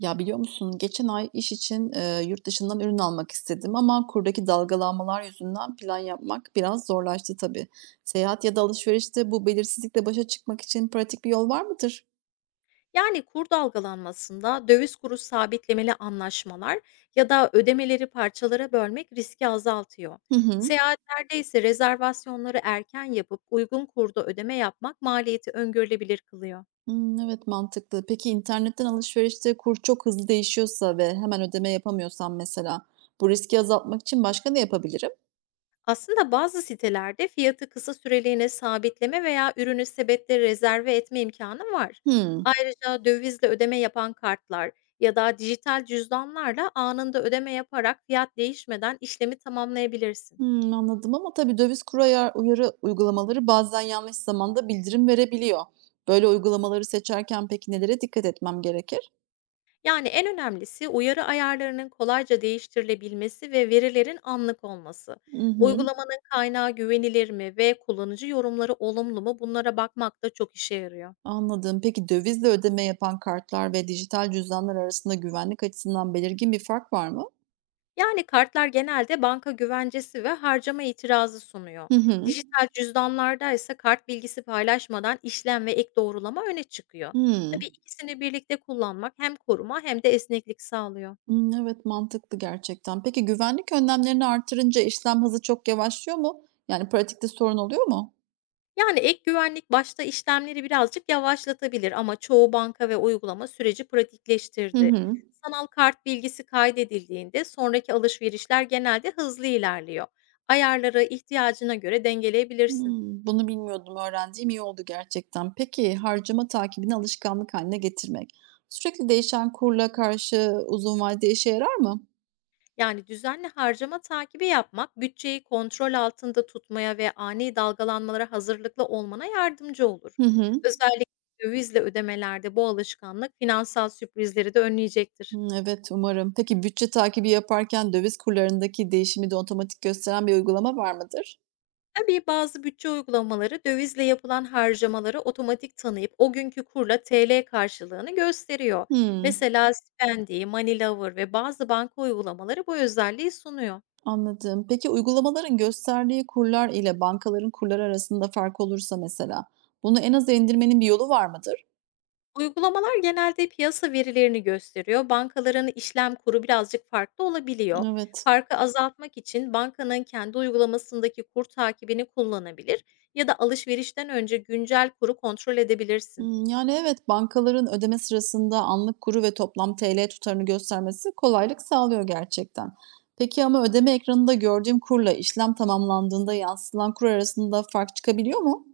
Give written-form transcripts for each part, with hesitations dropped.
Ya, biliyor musun, geçen ay iş için, yurt dışından ürün almak istedim ama kurdaki dalgalanmalar yüzünden plan yapmak biraz zorlaştı tabii. Seyahat ya da alışverişte bu belirsizlikle başa çıkmak için pratik bir yol var mıdır? Yani kur dalgalanmasında döviz kuru sabitlemeli anlaşmalar ya da ödemeleri parçalara bölmek riski azaltıyor. Hı hı. Seyahatlerde ise rezervasyonları erken yapıp uygun kurda ödeme yapmak maliyeti öngörülebilir kılıyor. Hımm, evet, mantıklı. Peki internetten alışverişte kur çok hızlı değişiyorsa ve hemen ödeme yapamıyorsam mesela, bu riski azaltmak için başka ne yapabilirim? Aslında bazı sitelerde fiyatı kısa süreliğine sabitleme veya ürünü sebetle rezerve etme imkanı var. Hımm. Ayrıca dövizle ödeme yapan kartlar ya da dijital cüzdanlarla anında ödeme yaparak fiyat değişmeden işlemi tamamlayabilirsin. Hımm, anladım ama tabii döviz kuru uyarı uygulamaları bazen yanlış zamanda bildirim verebiliyor. Böyle uygulamaları seçerken peki nelere dikkat etmem gerekir? Yani, en önemlisi uyarı ayarlarının kolayca değiştirilebilmesi ve verilerin anlık olması. I hı, Uygulamanın kaynağı güvenilir mi ve kullanıcı yorumları olumlu mu, bunlara bakmak da çok işe yarıyor. anladım. Peki dövizle ödeme yapan kartlar ve dijital cüzdanlar arasında güvenlik açısından belirgin bir fark var mı? Yani kartlar genelde banka güvencesi ve harcama itirazı sunuyor. Hı hı. Dijital cüzdanlarda ise kart bilgisi paylaşmadan işlem ve ek doğrulama öne çıkıyor. Tabii Hımm. ikisini birlikte kullanmak hem koruma hem de esneklik sağlıyor. Hımm, evet, mantıklı gerçekten. Peki güvenlik önlemlerini artırınca işlem hızı çok yavaşlıyor mu? Yani pratikte sorun oluyor mu? Yani, ek güvenlik başta işlemleri birazcık yavaşlatabilir, ama çoğu banka ve uygulama süreci Hı pratikleştirdi. hı. Sanal kart bilgisi kaydedildiğinde sonraki alışverişler genelde hızlı ilerliyor. Ayarları ihtiyacına göre dengeleyebilirsin. Hımm, bunu bilmiyordum, öğrendiğim iyi oldu gerçekten. Peki, harcama takibini alışkanlık haline getirmek, sürekli değişen kurla karşı uzun vadede işe yarar mı? Yani düzenli harcama takibi yapmak bütçeyi kontrol altında tutmaya ve ani dalgalanmalara hazırlıklı olmana yardımcı olur. Hı hı. Özellikle dövizle ödemelerde bu alışkanlık finansal sürprizleri de önleyecektir. Hımm, evet, umarım. Peki, bütçe takibi yaparken döviz kurlarındaki değişimi de otomatik gösteren bir uygulama var mıdır? Tabii bazı bütçe uygulamaları dövizle yapılan harcamaları otomatik tanıyıp o günkü kurla TL karşılığını gösteriyor. Hımm. Mesela Spendi, Moneylover ve bazı banka uygulamaları bu özelliği sunuyor. Anladım. Peki, uygulamaların gösterdiği kurlar ile bankaların kurları arasında fark olursa mesela, bunu en aza indirmenin bir yolu var mıdır? Uygulamalar genelde piyasa verilerini gösteriyor. Bankaların işlem kuru birazcık farklı olabiliyor. Evet. Farkı azaltmak için bankanın kendi uygulamasındaki kur takibini kullanabilir ya da alışverişten önce güncel kuru kontrol edebilirsin. Hımm, yani, evet, bankaların ödeme sırasında anlık kuru ve toplam TL tutarını göstermesi kolaylık sağlıyor gerçekten. Peki ama ödeme ekranında gördüğüm kurla işlem tamamlandığında yansıtılan kur arasında fark çıkabiliyor mu?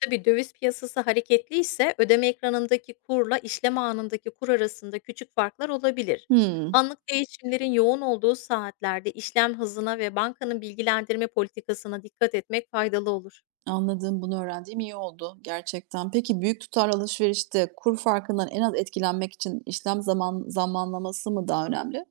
Tabii, döviz piyasası hareketliyse ödeme ekranındaki kurla işlem anındaki kur arasında küçük farklar olabilir. Hımm, Anlık değişimlerin yoğun olduğu saatlerde işlem hızına ve bankanın bilgilendirme politikasına dikkat etmek faydalı olur. anladım. Bunu öğrendiğim iyi oldu gerçekten. Peki büyük tutar alışverişte kur farkından en az etkilenmek için işlem zamanlaması mı daha önemli?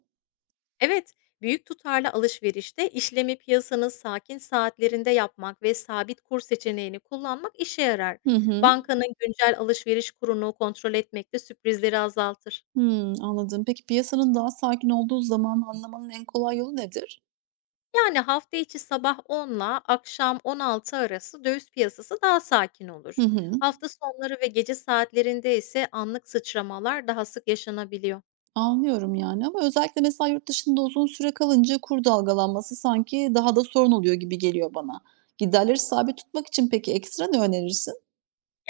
Evet, büyük tutarlı alışverişte işlemi piyasanın sakin saatlerinde yapmak ve sabit kur seçeneğini kullanmak işe yarar. Hı hı. Bankanın güncel alışveriş kurunu kontrol etmek de sürprizleri azaltır. Hımm, anladım. Peki piyasanın daha sakin olduğu zaman anlamanın en kolay yolu nedir? Yani hafta içi sabah 10'la akşam 16 arası döviz piyasası daha sakin Hı olur. hı. Hafta sonları ve gece saatlerinde ise anlık sıçramalar daha sık yaşanabiliyor. Anlıyorum yani ama özellikle mesela yurt dışında uzun süre kalınca kur dalgalanması sanki daha da sorun oluyor gibi geliyor bana. Giderleri sabit tutmak için peki ekstra ne önerirsin?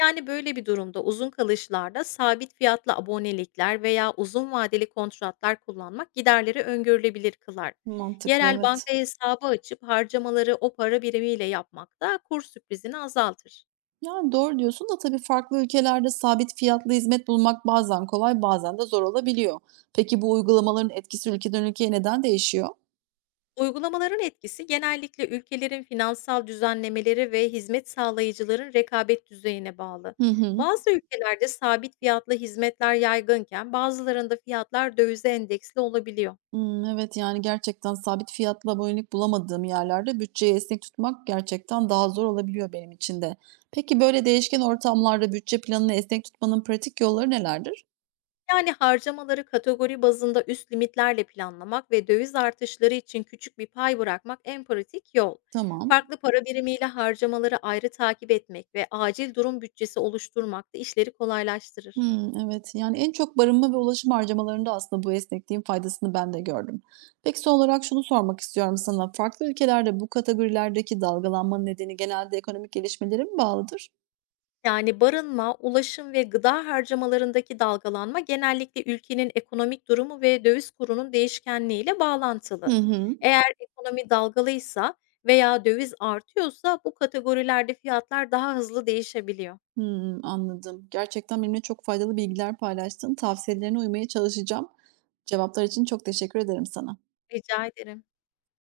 Yani böyle bir durumda uzun kalışlarda sabit fiyatlı abonelikler veya uzun vadeli kontratlar kullanmak giderleri öngörülebilir kılar. Mantıklı Yerel evet. banka hesabı açıp harcamaları o para birimiyle yapmak da kur sürprizini azaltır. Yani doğru diyorsun da tabii farklı ülkelerde sabit fiyatlı hizmet bulmak bazen kolay bazen de zor olabiliyor. Peki bu uygulamaların etkisi ülkeden ülkeye neden değişiyor? Uygulamaların etkisi genellikle ülkelerin finansal düzenlemeleri ve hizmet sağlayıcıların rekabet düzeyine bağlı. Hı hı. Bazı ülkelerde sabit fiyatlı hizmetler yaygınken bazılarında fiyatlar dövize endeksli olabiliyor. Imm, evet, yani, gerçekten sabit fiyatlı abonelik bulamadığım yerlerde bütçeyi esnek tutmak gerçekten daha zor olabiliyor benim için de. Peki, böyle değişken ortamlarda bütçe planını esnek tutmanın pratik yolları nelerdir? Yani harcamaları kategori bazında üst limitlerle planlamak ve döviz artışları için küçük bir pay bırakmak en pratik yol. Tamam. Farklı para birimiyle harcamaları ayrı takip etmek ve acil durum bütçesi oluşturmak da işleri kolaylaştırır. Hımm, evet. Yani, en çok barınma ve ulaşım harcamalarında aslında bu esnekliğin faydasını ben de gördüm. Peki, son olarak şunu sormak istiyorum sana. Farklı ülkelerde bu kategorilerdeki dalgalanma nedeni genelde ekonomik gelişmelere mi bağlıdır? Yani barınma, ulaşım ve gıda harcamalarındaki dalgalanma genellikle ülkenin ekonomik durumu ve döviz kurunun değişkenliğiyle bağlantılı. Hı hı. Eğer ekonomi dalgalıysa veya döviz artıyorsa bu kategorilerde fiyatlar daha hızlı değişebiliyor. Hımm, anladım. Gerçekten benimle çok faydalı bilgiler paylaştın. Tavsiyelerine uymaya çalışacağım. Cevaplar için çok teşekkür ederim sana. Rica ederim.